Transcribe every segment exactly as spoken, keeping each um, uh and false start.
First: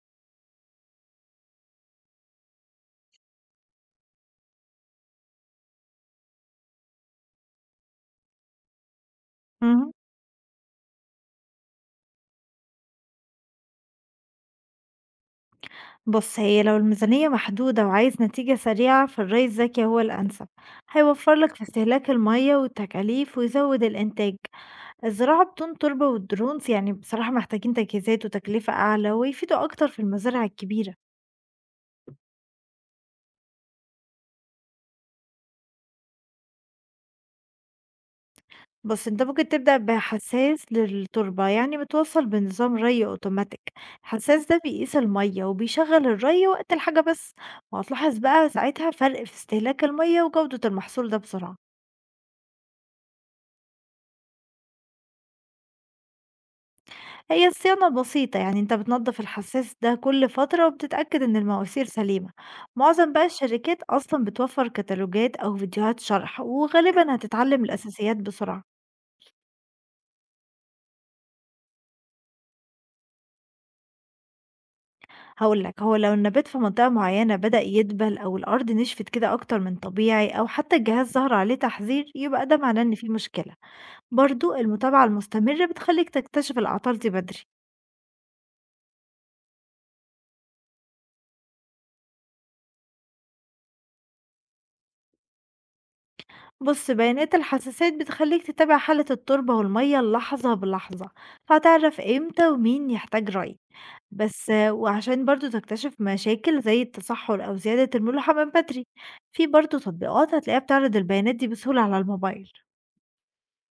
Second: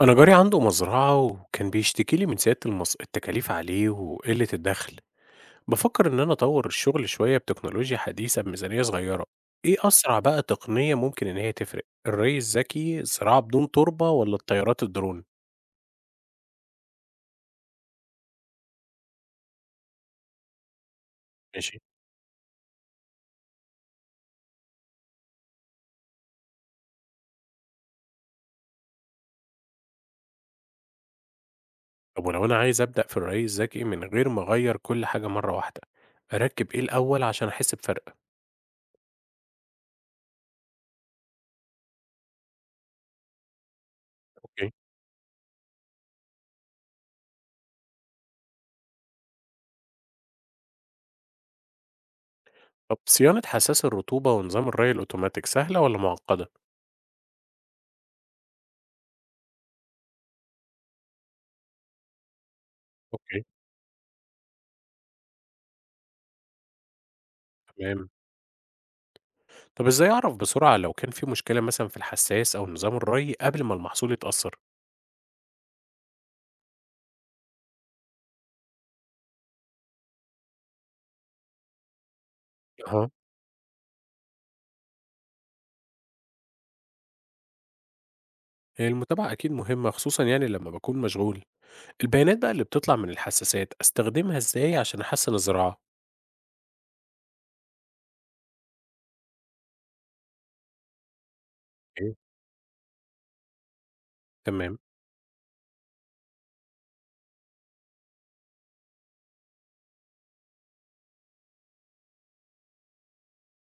أنا جاري عنده مزرعة وكان بيشتكي لي من زيادة المص... التكاليف عليه وقلة الدخل. بفكر إن أنا أطور الشغل شوية بتكنولوجيا حديثة بميزانية صغيرة. إيه اهم. أسرع بقى تقنية ممكن إن هي تفرق، الري الذكي، الزراعة بدون تربة، ولا الطيارات الدرون؟ بُص، هي لو الميزانية محدودة وعايز نتيجة سريعة فالري الذكي هو الأنسب. هيوفّر لك في ماشي. استهلاك المَيّة والتكاليف ويزوّد الإنتاج. الزراعة بدون تربة والdrones يعني بصراحة محتاجين تجهيزات وتكلفة أعلى ويفيدوا أكتر في المزارع الكبيرة. طب ولو أنا عايز أبدأ في الري الذكي من غير ما أغير كل حاجة مرة واحدة، أركب إيه الأول عشان أحس بفرق؟ بُص، أنت ممكن تبدأ بحساس للتربة يعني بيتوصّل بنظام ري أوتوماتيك. الحساس ده أوكي. بيقيس المَيّة وبيشغّل الري وقت الحاجة بس. وهتلاحظ بقى ساعتها فرق في استهلاك المَيّة وجودة المحصول ده بسرعة. طب صيانة حساس الرطوبة ونظام الري الأوتوماتيك سهلة ولا معقدة؟ هي الصيانة بسيطة، يعني انت بتنظف الحساس ده كل فترة وبتتأكد ان المواسير سليمة. معظم بقى أوكي، الشركات اصلا بتوفر كتالوجات او فيديوهات شرح، وغالبا هتتعلم تمام. الاساسيات بسرعة. طب إزاي أعرف بسرعة لو كان في مشكلة مثلًا في الحساس أو نظام الري قبل ما المحصول يتأثر؟ هقولك، هو لو النبات في منطقة معينة بدأ يدبل او الارض نشفت كده اكتر من طبيعي، او حتى الجهاز ظهر عليه تحذير، يبقى ده معناه ان في أها. مشكلة. برضو المتابعة المستمرة بتخليك تكتشف الاعطال دي بدري. المتابعة أكيد مهمة خصوصًا يعني لما باكون مشغول، البيانات بقى اللي بتطلع من الحساسات أستخدمها إزاي عشان أحسن الزراعة؟ بص، بيانات الحساسات بتخليك تتابع حالة التربة والمية لحظة بلحظة، فهتعرف إيه؟ امتى ومين يحتاج ري. بس آه، تمام. وعشان برضو تكتشف مشاكل زي التصحر أو زيادة الملوحة من بدري. في برضو تطبيقات هتلاقيها بتعرض البيانات دي بسهولة على الموبايل.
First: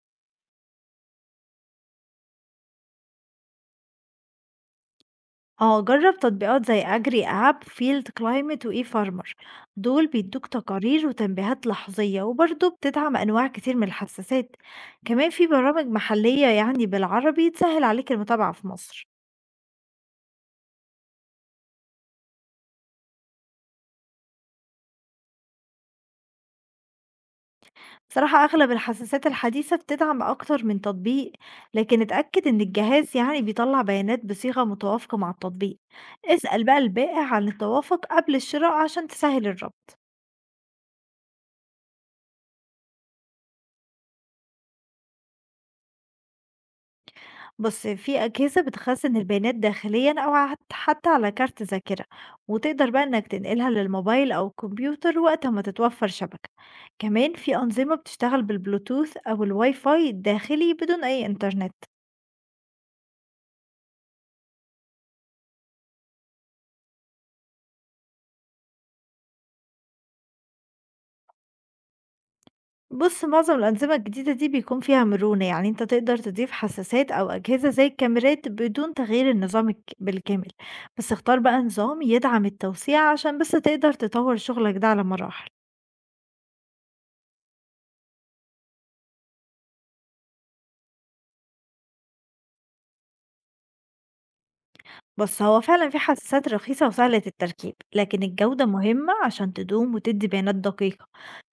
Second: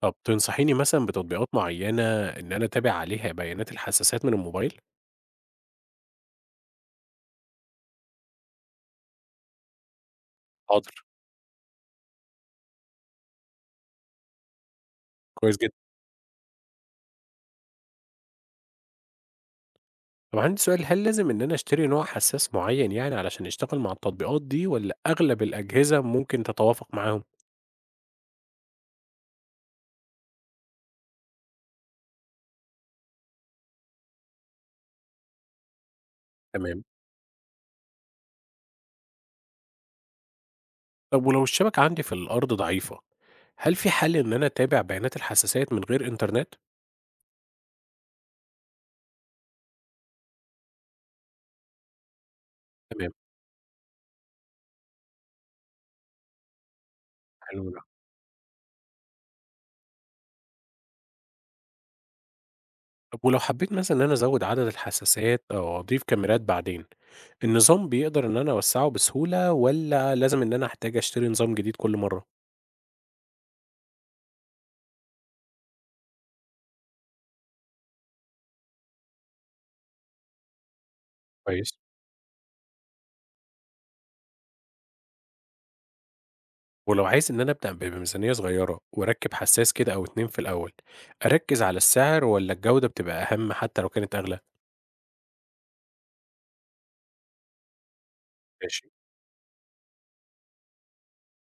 طب تنصحيني مثلًا بتطبيقات معينة إن أنا أتابع عليها بيانات الحساسات من الموبايل؟ اه، جرب تطبيقات زي أجري أب، فيلد كلايمت، وإي فارمر. دول بيدوك حاضر. تقارير وتنبيهات لحظية، وبرضو بتدعم أنواع كتير من الحساسات. كمان في كويس جدًا. برامج محلية يعني بالعربي تسهل عليك المتابعة في مصر. طب عندي سؤال، هل لازم إن أنا أشتري نوع حساس معين يعني علشان يشتغل مع التطبيقات دي، والّا أغلب الأجهزة ممكن تتوافق معاهم؟ بصراحة أغلب الحساسات الحديثة بتدعم أكتر من تطبيق، لكن اتأكد إن الجهاز يعني بيطلع بيانات بصيغة متوافقة مع التطبيق. اسأل بقى تمام. البائع عن التوافق قبل الشراء عشان تسهل الربط. طب ولو الشبكة عندي في الأرض ضعيفة، هل في حل إن أنا أتابع بيانات الحساسات من غير إنترنت؟ بص، في أجهزة بتخزن البيانات داخليا، أو عت- حتى على كارت ذاكرة، وتقدر بقى تمام. إنك تنقلها للموبايل أو الكمبيوتر وقت ما تتوفر شبكة. كمان في حلو ده. أنظمة بتشتغل بالبلوتوث أو الواي فاي الداخلي بدون أي إنترنت. طب ولو حبيت مثلًا إن أنا أزود عدد الحساسات أو أضيف كاميرات بعدين، النظام بيقدر إن أنا أوسّعه بسهولة، والّا لازم إن أنا أحتاج أشتري نظام جديد كل مرة؟ بُص، معظم الأنظمة الجديدة دي بيكون فيها مرونة، يعني أنت تقدر تضيف حساسات أو أجهزة زي الكاميرات بدون تغيير النظام الك بالكامل. بس اختار بقى كويس. نظام يدعم التوسيع عشان بس تقدر تطور شغلك ده على مراحل. ولو عايز إن أنا أبدأ ب بميزانية صغيرة وأركّب حساس كده أو اتنين في الأول، أركّز على السعر والّا الجودة بتبقى أهم حتى لو كانت أغلى؟ بُص، هو فعلًا في حساسات رخيصة وسهلة التركيب، لكن الجودة ماشي. مهمة عشان تدوم وتدي بيانات دقيقة.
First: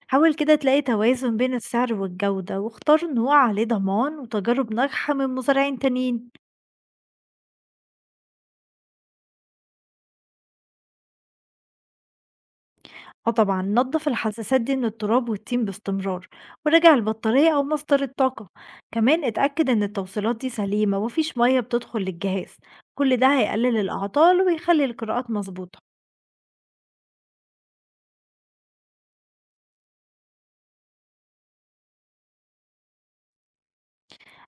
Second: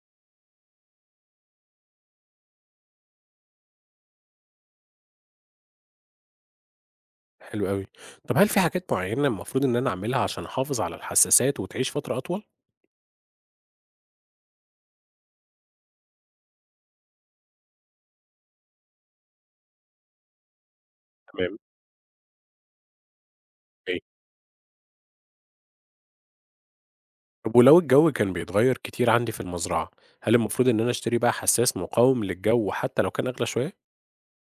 حاول كده تلاقي توازن بين السعر والجودة، واختار نوع عليه ضمان وتجارب ناجحة من مزارعين تانيين. حلو أوي. طب هل في حاجات معيّنة المفروض إن أنا أعملها عشان أحافظ على الحساسات وتعيش فترة أطول؟ آه، طبعا نظف الحساسات دي من التراب والطين باستمرار، وراجع البطارية أو مصدر الطاقة. كمان اتأكد إن التوصيلات دي سليمة ومفيش تمام. مية بتدخل للجهاز. كل ده هيقلل إيه؟ الأعطال ويخلي القراءات مظبوطة. طب ولو الجو كان بيتغير كتير عندي في المزرعة، هل المفروض إن أنا أشتري بقى حساس مقاوم للجو حتى لو كان أغلى شوية؟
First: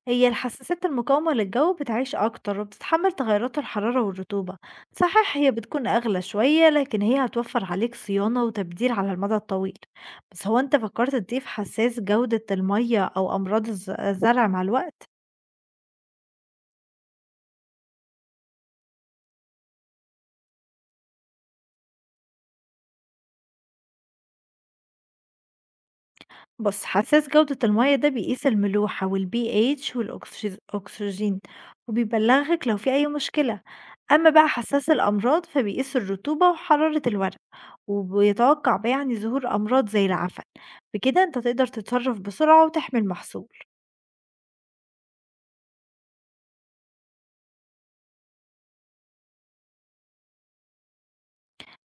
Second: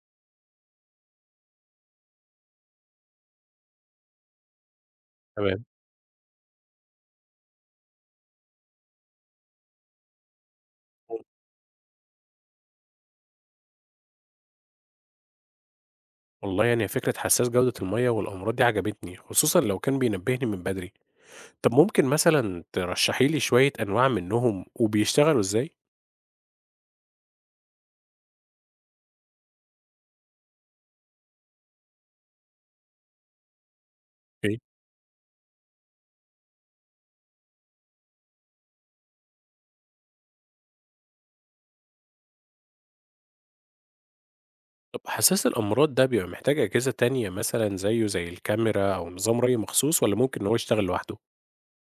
هي الحساسات المقاومة للجو بتعيش أكتر وبتتحمل تغيرات الحرارة والرطوبة. صحيح هي تمام. بتكون أغلى شوية، لكن هي هتوفر عليك صيانة وتبديل على المدى الطويل. بس هو أنت فكرت تضيف حساس جودة المية أو أمراض الز- الزرع مع الوقت؟ والله يعني فكرة حساس جودة المية والأمراض دي عجبتني، خصوصا لو كان بينبهني من بدري. طب ممكن مثلا ترشحي لي شوية أنواع منهم وبيشتغلوا إزاي؟ بُص، حساس جودة المَيّة ده بيقيس الملوحة والpH والأكسج أكسجين، وبيبلغك لو في أي مشكلة. أما بقى اوكي. حساس الأمراض فبيقيس الرطوبة وحرارة الورق، وبيتوقع بقى يعني ظهور أمراض زي العفن. بكده أنت تقدر تتصرف بسرعة وتحمي المحصول. طب حساس الأمراض ده بيبقى محتاج أجهزة تانية مثلا زيه زي الكاميرا أو نظام ري مخصوص، ولا ممكن إن هو يشتغل لوحده؟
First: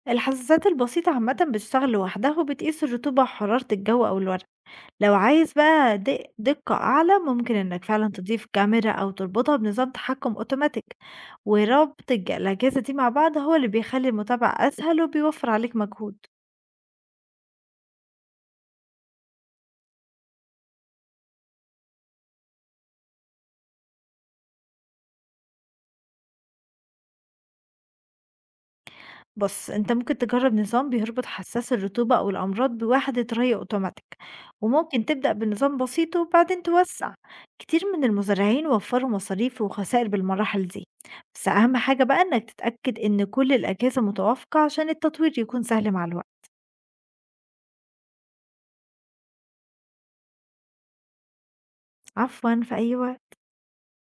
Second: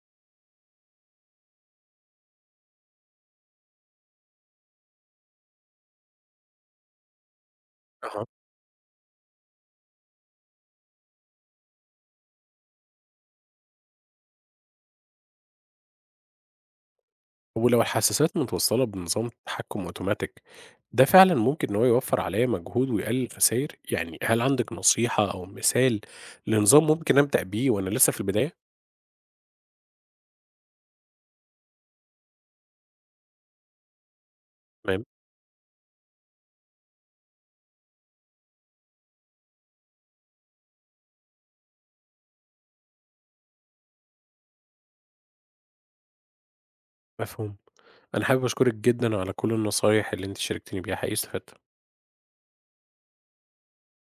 الحساسات البسيطة عامةً بتشتغل لوحدها وبتقيس الرطوبة وحرارة الجو أو الورق. لو عايز بقى د دقة أعلى ممكن إنك فعلًا تضيف كاميرا أو تربطها بنظام تحكم أوتوماتيك، وربط الج الأجهزة دي مع بعض هو اللي بيخلّي المتابعة أسهل وبيوفّر عليك مجهود. ولو الحساسات متوصلة بنظام تحكم أوتوماتيك، ده فعلا ممكن إن هو يوفر عليا مجهود ويقلل خسائر. يعني هل عندك نصيحة أو مثال لنظام ممكن أبدأ بيه وأنا لسه في البداية؟ بُص، أنت ممكن تجرّب نظام بيربط حساس الرطوبة أو الأمراض بوحدة ري أوتوماتيك، تمام. وممكن تبدأ بنظام بسيط وبعدين توسّع. كتير من المزارعين وفّروا مصاريف وخسائر بالمراحل دي، بس أهم حاجة بقى إنك تتأكد إن كل الأجهزة متوافقة عشان التطوير يكون سهل مع الوقت. مفهوم. أنا حابب أشكرك جدا على كل النصايح اللي أنت شاركتني بيها، حقيقي استفدت. عفوًا، في أي وقت.